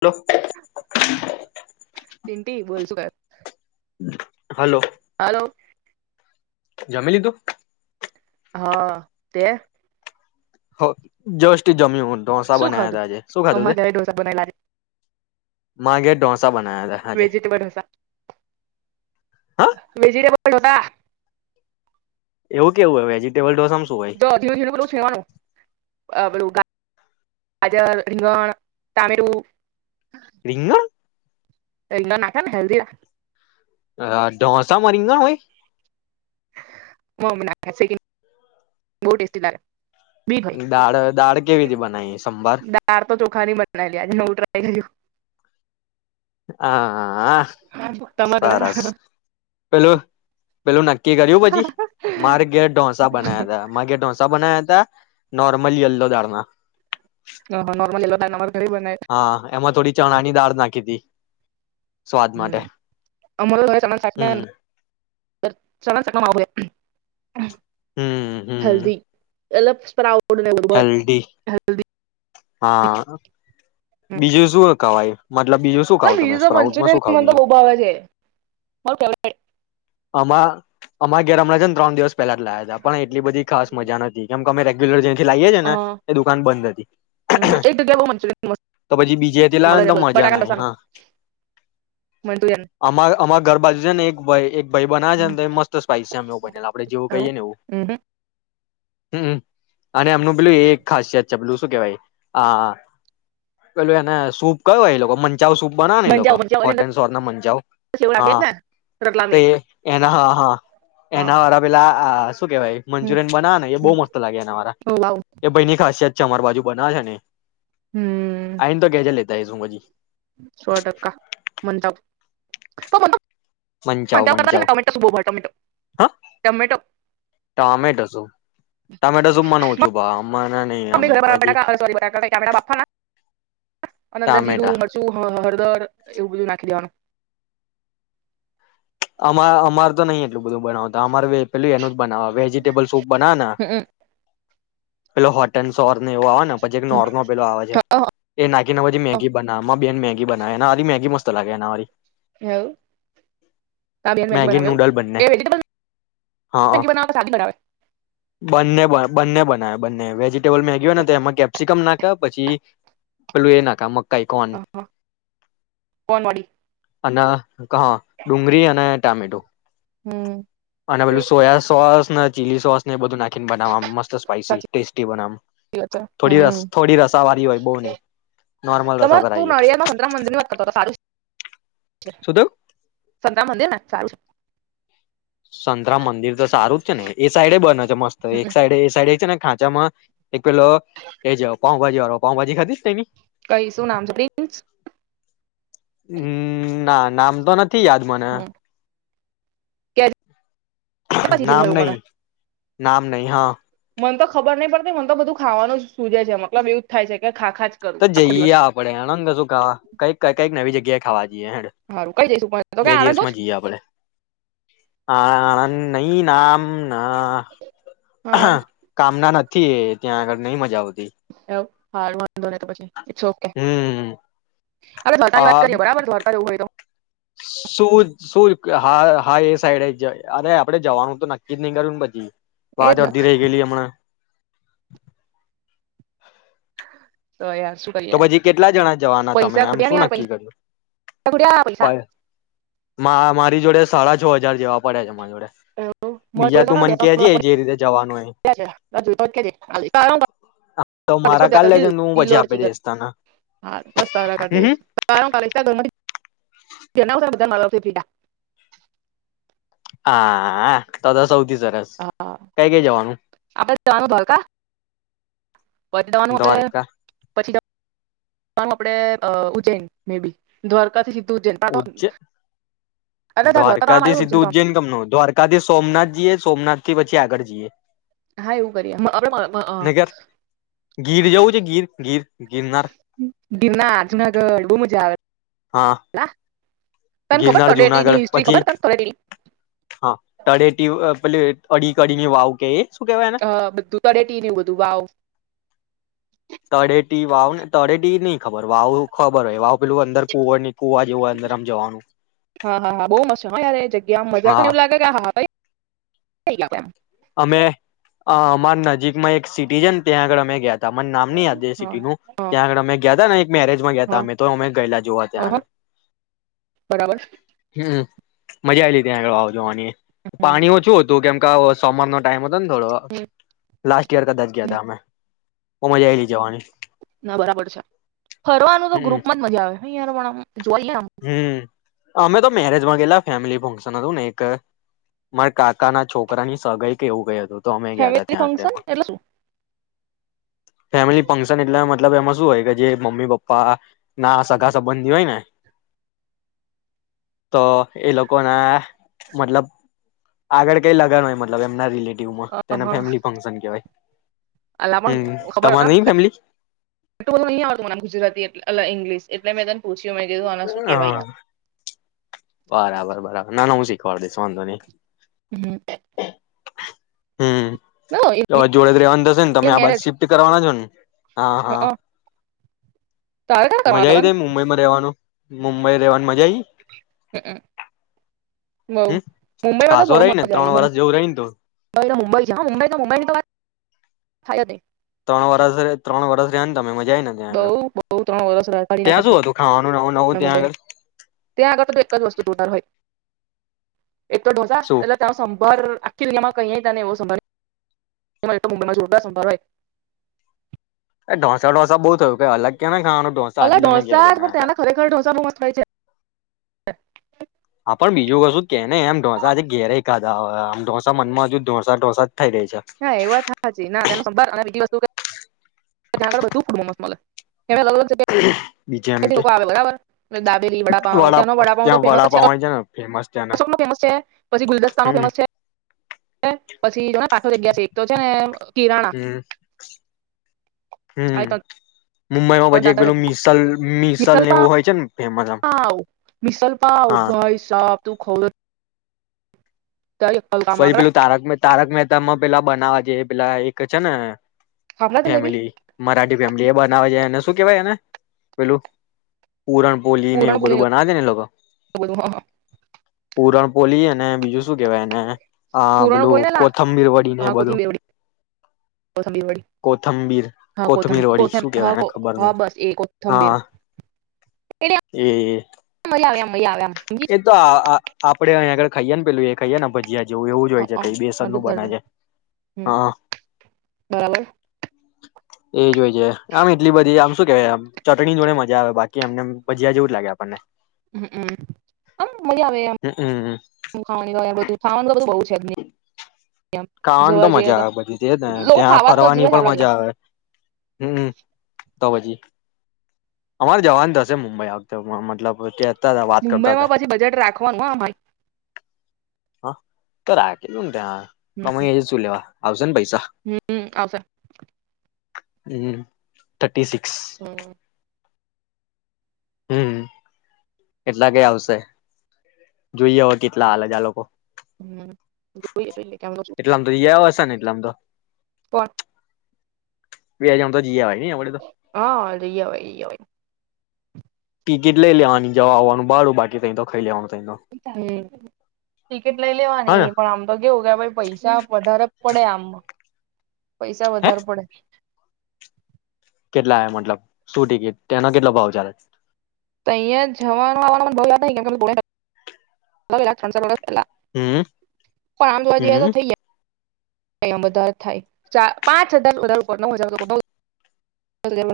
Hello. ચિંતી બોલ શું કે. હલો. હાલો. જમી લીધું. હા તે. હ જસ્ટ. જમીયો ઢોસા શું બનાયા તા ખાધું આજે શું ખાધું તે. અમારા ઘરે ઢોસા બનાવેલા મા ઘેર ડોસ વેજીટેબલ ઢોસા હા વેજીટેબલ ટેબલ ઢોસા. એવું કેવું હોય વેજિટેબલ ઢોસા શું. હોય જો ઝીણું-ઝીણું બધું છીણવાનું. આપણું ગાજર, રીંગણ ટામેટું. રિંગણ! રીંગણાં નાખે ને હેલ્દી હ. અ ઢોસામાં રીંગણ હોય. માં મમ્મી નાંખે સેકીને બો ટેસ્ટી લાગે. બી ભાઈ દાળ, દાળ કેવી રીતે બનાવીએ સંભાર? ખાની બનાયલી, આજે નવું ટ્રાય કરું. હા હા હા, તમારા ઘરે સરસ. પેલું પેલું નક્કી કર્યું પછી? મારી ઘેર ઢોસા બનાયા તા. મારે ઘેર ઢોંસા બનાયા તા. નોર્મલ યલ્લો દાળના. અંહ, નોર્મલ યેલો દાળ [unintelligible] હા એમાં થોડી ચણા ની દાળ નાખી તી. હમ, અમણા [unintelligible] હમ હમ [unintelligible] હમ હલ્દી એટલે સ્પ્રાઉટ ફૂડને એવું બધું હોય, હેલ્ધી હેલ્ધી. હા. બીજું શું હ કવાઈ ચ બીજું તો મંચુરિયન મને તો બીજું બહુ ભાવે છે, મારું ફેવરિટ છે. આમા અમા ઘેર હમણાં છે ને ત્રણ દિવસ પેલા જ લાયા હતા પણ એટલી બધી ખાસ મજા નથી કેમ તમે રેગ્યુલર જયે ને લાઈએ છે અ ને એ દુકાન બંધ હતી એક જગ્યા બહુ મંચુરિયન મસ્ત તો પછી બીજેથી મળે લાવને છે તો મજા ના બટાકાનું રસાનું હા મંચુરિયન આ અમારાં ઘર બાજુ જે ને એક ભઈ એક ભાઈ બના આ છે હમ ને તો મસ્ત સ્પાઈસી છે એવું બનેલ આપડે જેવું કહીએ ને એવું હમ. અને એમનું પેલું એ એક ખાસિયત છે પેલું. શું કહેવાઈ, હ પેલું એને સુૂપ કયો એ લોકો ચિઉં સૂપ બનાવ ને એલોકો મંજાવ મંજાવ એની હોટ અંદર એન્ડ સૌર ના મંચાવ, સેવ નાખે હા. ને રતલામી એના હ હા હા એના વાળા પેલા હા. શું કેહેવાય હમ મંચુરિયન બનાવે ને, એ બહુ હમ મસ્ત લાગે એનાવારા ઓ વાવ એ ભાઈને ખાસિયત. ચમાર બાજુ બનાવે છે ને. હમ આઈને તો કેજે લે. દઈસું મજી. સો ટકા. [unintelligible] મંચાઉ મંજાવ કરતા છે ને મંચાઉ. ટમેટો શું બહુ ભાવે ટમેટો હા? Tomato tomato soup. Tomato soup મને ઓછું ભાવે આમ. મને નહી પછી [unintelligible] અન અંદર ટામેટા જીરું મરચું હ હરદર એવું બધું નાખી દેવાનું. અમા અમાર તો નહીં એટલું બધું બનાવતા. અમારું પેલું એનું જ બનાવ, વેજીિટેબલ સૂપ બનાવે ને હમ પેલો હોટ એન્ડ સોર ને એવો આવે ને, પછી એક નોરમલ પેલો આવે છે, એ નાખીને પછી મેગી બનાવે. માંર બેન મેગી બનાવે, એના હાથની મેગી મસ્ત લાગે એના વાળી. એવુ? મેગી નૂડલ બંને. વેજીટેબલ હં, મેગી બનાવે કે સાદી બનાવે બંને બ બંને બનાવે. બન્. ને વેજીિટેબલ મેગી હોય ને, તો એમાં કેપ્સિકમ નાખે, પછી પેલું એ નાખે મ હા ફન વળી. અને કહ ડુંગળી અને ટામેટો. હમ અને પલું સોયા સોસ ને ચીલી સોસને એ બધુ નાખે. ચિકન બનાવ મસ્ત સ્પાયસી ટેસ્ટી બનામ. સાચી વાત છે હમ્મ હોય બહુ નહી નોર્મલ રસો તમારે તું કરાવીએ નળયાર માં સંતરામ મંદિર ની વાત કરતો તો સારું. શું થયું સંગ્ર મંદિર ને સારું સંતરામ મંદિર તો સારું જ છે ને એ સાઈડે બને છે મસ્ત એક સાઈડ એ સાઈડે છે ને ખા જમાં એક પેલો એ જાવ કોણ. વા પાઉ ભાજી ખાધી એની. કઈ શું નામ છે પ્રિન્સ. હમ ના નામ તો ન નથી યાદ મને. કે પછી જેવું નામ એવું નહી. મને નામ નહી હા. મને તો ખબર નહી પડતી મને તો બધું ખાવાનું જ સુજે છે મતલબ એવું જ થાય છે કે. ખા ખા જ કરું તો આખો જઈએ દિવસ આપડે હણંદ શું કઈક કઈક નવી જગ્યાએ ખાવા જઈએ હેડ સારું કઈ જઈશું પણ તો બે કે આણંદ જ દિવસમાં જઈએ આપડે. હ આનંદ નઈ નામ. ના સારું કામ ના નથી. થી એ ત્યાં આગળ નઈ મજા આવ એવ હાડમાં ભલે તો પછી ઈટ્સ ઓ કે હમ આપડે બધાને વાત આ કરીએ બરાબર દ્વારકા જવુ હોય તો. શું શું હા હા એ સાઈડે જ અરે આપડે જવાનું તો નક્કી જ નઈ કર્યું ન પછી એ વાજ જ ને અડધી રેય ગેલી અમણાં તો યાર શું તો કરીએ પછી કેટલા જણા જવાના તમે પૈસા આમ ખોટ્યા ને શું યાર નક્કી પૈસા કર્યું? ખોટ્યા પૈસા પલ મા મારી જોડે સાળા જ છો હજાર જેવા પડ્યા છે. મારી જોડે [unintelligible] બીજા તું મને કેજે જે રીતે જવાનું હોય તો મારા કાલ લેજે ને હું પછી આપી દઈશ તને બસ તારા કાઢ લઈસ [unintelligible] જનાવતા બધા [unintelligible] પીડા હા આ આ ત તો સૌ હા આ આપડે જવાનું દ્વારકા દ્વારકા પછી જવાનું આપડે પછી જ વાનુ આપડે અ ઉજ્જૈન મે બી દ્વારકાથી સી ઉજ્જ દ્વારકા તો આમ દ્વારકાથી આવ્યું સીધું તો આમ ઉજ્જૈન કમનું? દ્વારકાથી સોમનાથ જીએ સોમનાથ થી પછી આગળ જઈએ. હા એવું કરીએ [inaudible] નગર ગીર જવું છે ગીર ગીર ગિરનાર ગિરનાર જુનાગઢ બહુ મજા આવે. હા. તને ખબર ગિરનાર તળેટીની જુનાગઢ હિસ્ટ્રી પછી ખબર તને તળેટીની હા તળેટી. પેલી અડી. કડીની વાવ કે એ શું કેવાય એને હ બધું તળેટી બધું વાવ તડેટી વાવ ને તડેટીની વાવ ખબર વાવ ખબર હોય વાવ પેલું અંદર કુવર ની કુવા જેવુંય અંદર આમ જવાનું હા હા હા બહુ મસ્ત છે હ એજગ્યામાં મજા હા એવુ લાગે કે હા હા કઇ [inaudible] આપણે અમે અમારા નજીકમાં એક સિટી છે ત્યાં આગળ અમે ગયા મને નામ નહી યાદ એ સિટી નું હા ત્યાં આગળ અમે ગયા તા ને એક મેરેજમાં ગયા ત હા અમે તો અમે ગયેલા જોવા ત્યાં હા આગળ બરાબર હમ મજા આ આવીલી ત્યા વાવ જોવાની પાણી ઓછુ હતું કેમ ક આવ સમરનો ટાઈમ હતો બ થોડવા લાસ્ટ ઈયર કદાચ ગયા હતા અમે બહુ મજા આવી હતી જવાની ના બરાબર છે ફરવાનું તો હમ ગ્રુપમાં જ મજા આવે નહી યાર હમણા? આમ જોવા જઈએ આમ હમ અમે તો મેરેજમાં ગયેલા ફેમિલી ફંક્શન હતું ને એક મારા કાકા ના છોકરા ની સગઈ કે એવું કઇ હતું તો અમે ગયાતા ફેમિલી ત્યાં ફંક્શન આંગળમાં એટલે શું ફેમિલી ફંક્શન એટલે મતલબ એમાં શું હોય કે જે મમ્મી પપ્પા ના સગા સંબંધી હોય ને તો એ લોકો ના મતલબ આગળ કઈ લગન હોય મતલબ એમના રિલેટીવ અહા એ અલા મને હમ ખબર તમારે નઈ ફેમિલી જ નહી આવતું મને ગુજરાતી એટલે એ ઇંગ્લિશ એટલે મે તન પૂછ્યું મેં કીધું આને શું કહેવાય હા એમ બરાબર બરાબર નાના હું શીખવાડ દઈશ વાંધો નહી હમ હમ જોડે જ રહેવાનું થશે ને તમે ઇન્ડિયન આ બાજુ મેરેજ શિફ્ટ કરવાના છો ને [inaudible] હા હા હઅ તારે ક્યાં મજા કરવાના આવી લગન હતી મુંબઈમાં રહેવાનું મુંબઈ રેવાની મજા આઈ? હંઅ બઉ હમ મુંબઈમાં તો ખાસો બઉ રહી ને મજા આઈ ત્રણ મ વરસ જેવું રહી ને તું મુંબઈ [unintelligible] મુંબઈ તો મુંબઈની વાત થાય તે તણ વરષ જ ત્રણ વરષ રહ્યા ને તમે એમજ બઉ બઉ ત્રણ વરસ ત્યાં [unintelligible] શું હતું ખાવાનું નવું નવું ત્યાં આગળ મુંબઈમાં ત્યાં આગળ તો એક જ વસ્તુ જોનાર હોય એ તો ડોસા શું એટલે ત્યાં શંભાર આખી [unintelligible] કઇએય તને એવો સંભાર [unintelligible] મુંબઈમાં જોરદાર સંભાર હોય એ ઢોસા લોસા બઉ થયું કઈ અલગ કેનાય. અલા ઢોંસા જ પણ ત્યાંના ખરેખર ઢોસા બો મસ્ત હોય છે. કેને એમ ઢોસા આજે ઘેરેય ખાધા હો આમ ઢોસા મનમાં અજુ ઢોસા ઢોસા થઈ રહી છે. હા એ વાત હાચી ના તેનો સંભાર અને બીજી વસ્તુ કે ત્યાં આગળ બધું બો મસ્ત મલે. બીજે એમ કે [unintelligible] આવે બરાબર દાબેલી વડાપાવ વડા ત્યાનો વડાપાવ તો ત્યાં ફેમસ જ વડાપાવ હોય છે ને ફેમસ ત્યાંના છે [unintelligible] પછી ગુલદસ્તા નો હમ ફેમસ છે. [unintelligible] [unintelligible] જગ્યા છે એક તો છે ને કિરાણા. આ હમ્મ. ત્રણ મુંબઈમાં પછી એક ટાટા પેલું મિસલ મિસલ એવું હોય છે ને ફેમસ આમ. પાવ મિસલ પાવ હા. ભાઈ સાબ તું ખવ તો તારી અક્કલ કામ ના ફહી કરે પેલું તારક મેહ તારક મહેતામાં પેલા બનાવા જે પેલા એક છે ને ખાખરા જલેબી ફેમિલી મરાઠી ફેમિલી એ બનાવે છે. એ ને શું કેવાય એને પેલું? પુરણપોલી ને પૂરણ એવું બધું પૂરી બનાવે છે ને એ લોકો બધું હ પૂરણપોલી અને બીજું શું કેહેવાય એને? હા પૂરણ પેલું પોળી ને લા કોથંબીર વડી ને હા બધું કોથમીર વડી કોથમીર વડી કોથંબીર હા કોથમ કોથમીર વડી કોથમ શું કેવાય હા એને કો ખબર નઈ. હા બસ એ કોથમીર હા એ મઈ આવે એમ એ તો આ આ આપડે અહીંયા આગળ ખાઈએ ન પેલું એ ખાઈએ ને ભજીયા જેવું એવું જ હોય છે કઈ બેસન મોટું નું કર બને છે. હમ હા. બરાબર એજ હોય છે આમ એટલી બધી આમ શું કેવાય આમ ચટણી જોડે મજા આવે બાકી એમ નેમ ભજીયા જેવું જ લાગે આપણને હમમ અ હમ્મ મજા આવેમ હમમ ખાવાની તો બધું ખાવાનું તો બધું બોજ ઠેબની ખાવાની તો મજા આવે બધી ને લોકો ત્યાં ખાવા તો જીવે ફરવાની પણ આપડા જેવા મજા આવે. હમ્મ. તો પછી અમારે જવાનું થશે મુંબઈ આ વખતે મતલબ ત્યાં- મુંબઈમાં પછી બજેટ રાખવાનું હા ભાય. કેટલું ન ત્યાં કમાઈ એ શું લેવા? આવશે ન ભાઈ. હમ્મ આવશે. હમમ થર્ટી સિક્સ હમમ હમમ એટલા કઈ આવશે જોઈએ હવે કેટલા આલે છે આ લોકો હમમ જોઈએ કેટલી [unintelligible] છું. [unintelligible] એટલે માં તો પણ બેજમ તો જીયાવાય. હા લીયાવાય લીયાવાય. ટિકિટ લઈ લેવાની જવા આવવાનું ભાડું બાકી તય તો ખઈ લેવાનું. તઈ તો હમમ ટિકિટ લઈ હા ને લેવાની પણ આમ તો કેવું કે ભ પૈસા વધારે પડે આમ પૈસા હે વધારે પડે. કેટલા આયા મતલબ, શું ટિકિટ? તેનો કેટલો ભાવ ચાલે? તઈયાં જવાનું આવાનુ [unintelligible] [unintelligible] પેલા પણ હમ આમ જોવા જઈએ તો હમ થઇ જાય એમ વધારે થાય ચા પાંચ હજાર વધારે [unintelligible] [unintelligible] તમે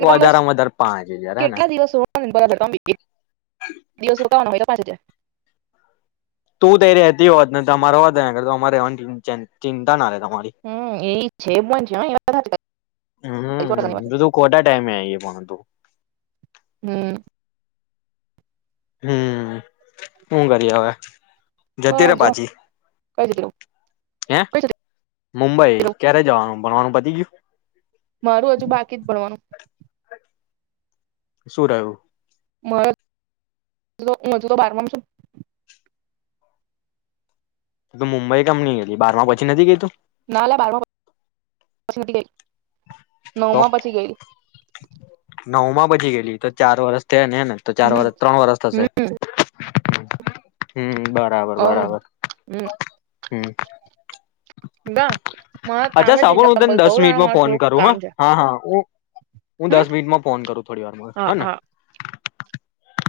કેટલા વધારેમાં વધારે પાંચ દિવસ હજાર હેને કેટલા દિવસો [unintelligible] દિવસુતા હોય તો [unintelligible] તું તંઈ રેતી હોત ને તમારે હોત તંઈ અગાળ અમાર રેવાની તં ચિંતા ના રે હમ એ છે પણ છે [unintelligible] હમ તું ખોટા ટાઈમે આઈ [unintelligible] હમ હમ શું કરીએ હવે જતી રે બસ જો પાછી કઈ જતી રહું હેં કઈ મુંબઈ જતી રહું ક્યારે જવાનું? ભણવાનું પતી ગ્યું? મારું હજુ બાકી જ ભણવાનું શું રહ્યું? [unintelligible] અજુ તો બારમા માં છુ તુ મુંબઈ કમની હતી બારમાં પછી નથી ગય તું? નાલા બારમાં પછી નથી ગઈ તું નવમાં પછી ગયલી નવમાં પહોચી ગયેલી તો ચાર વર્ષ તે ને ને, તો ચાર હમ વરહ ત્રણ વરસ થશે. હમ હમ્મ. બરાબર-બરાબર, હમ હમ્મ. [unintelligible] અચ્છા છે સાંભળ હું તન દસ મિનિટમાં ફોન થોડુંક કરું. કામ છે હા, હા ઓક હું હમ દસ મિનિટમાં ફોન કરું થોડી વારમાં, હા હ ને. હા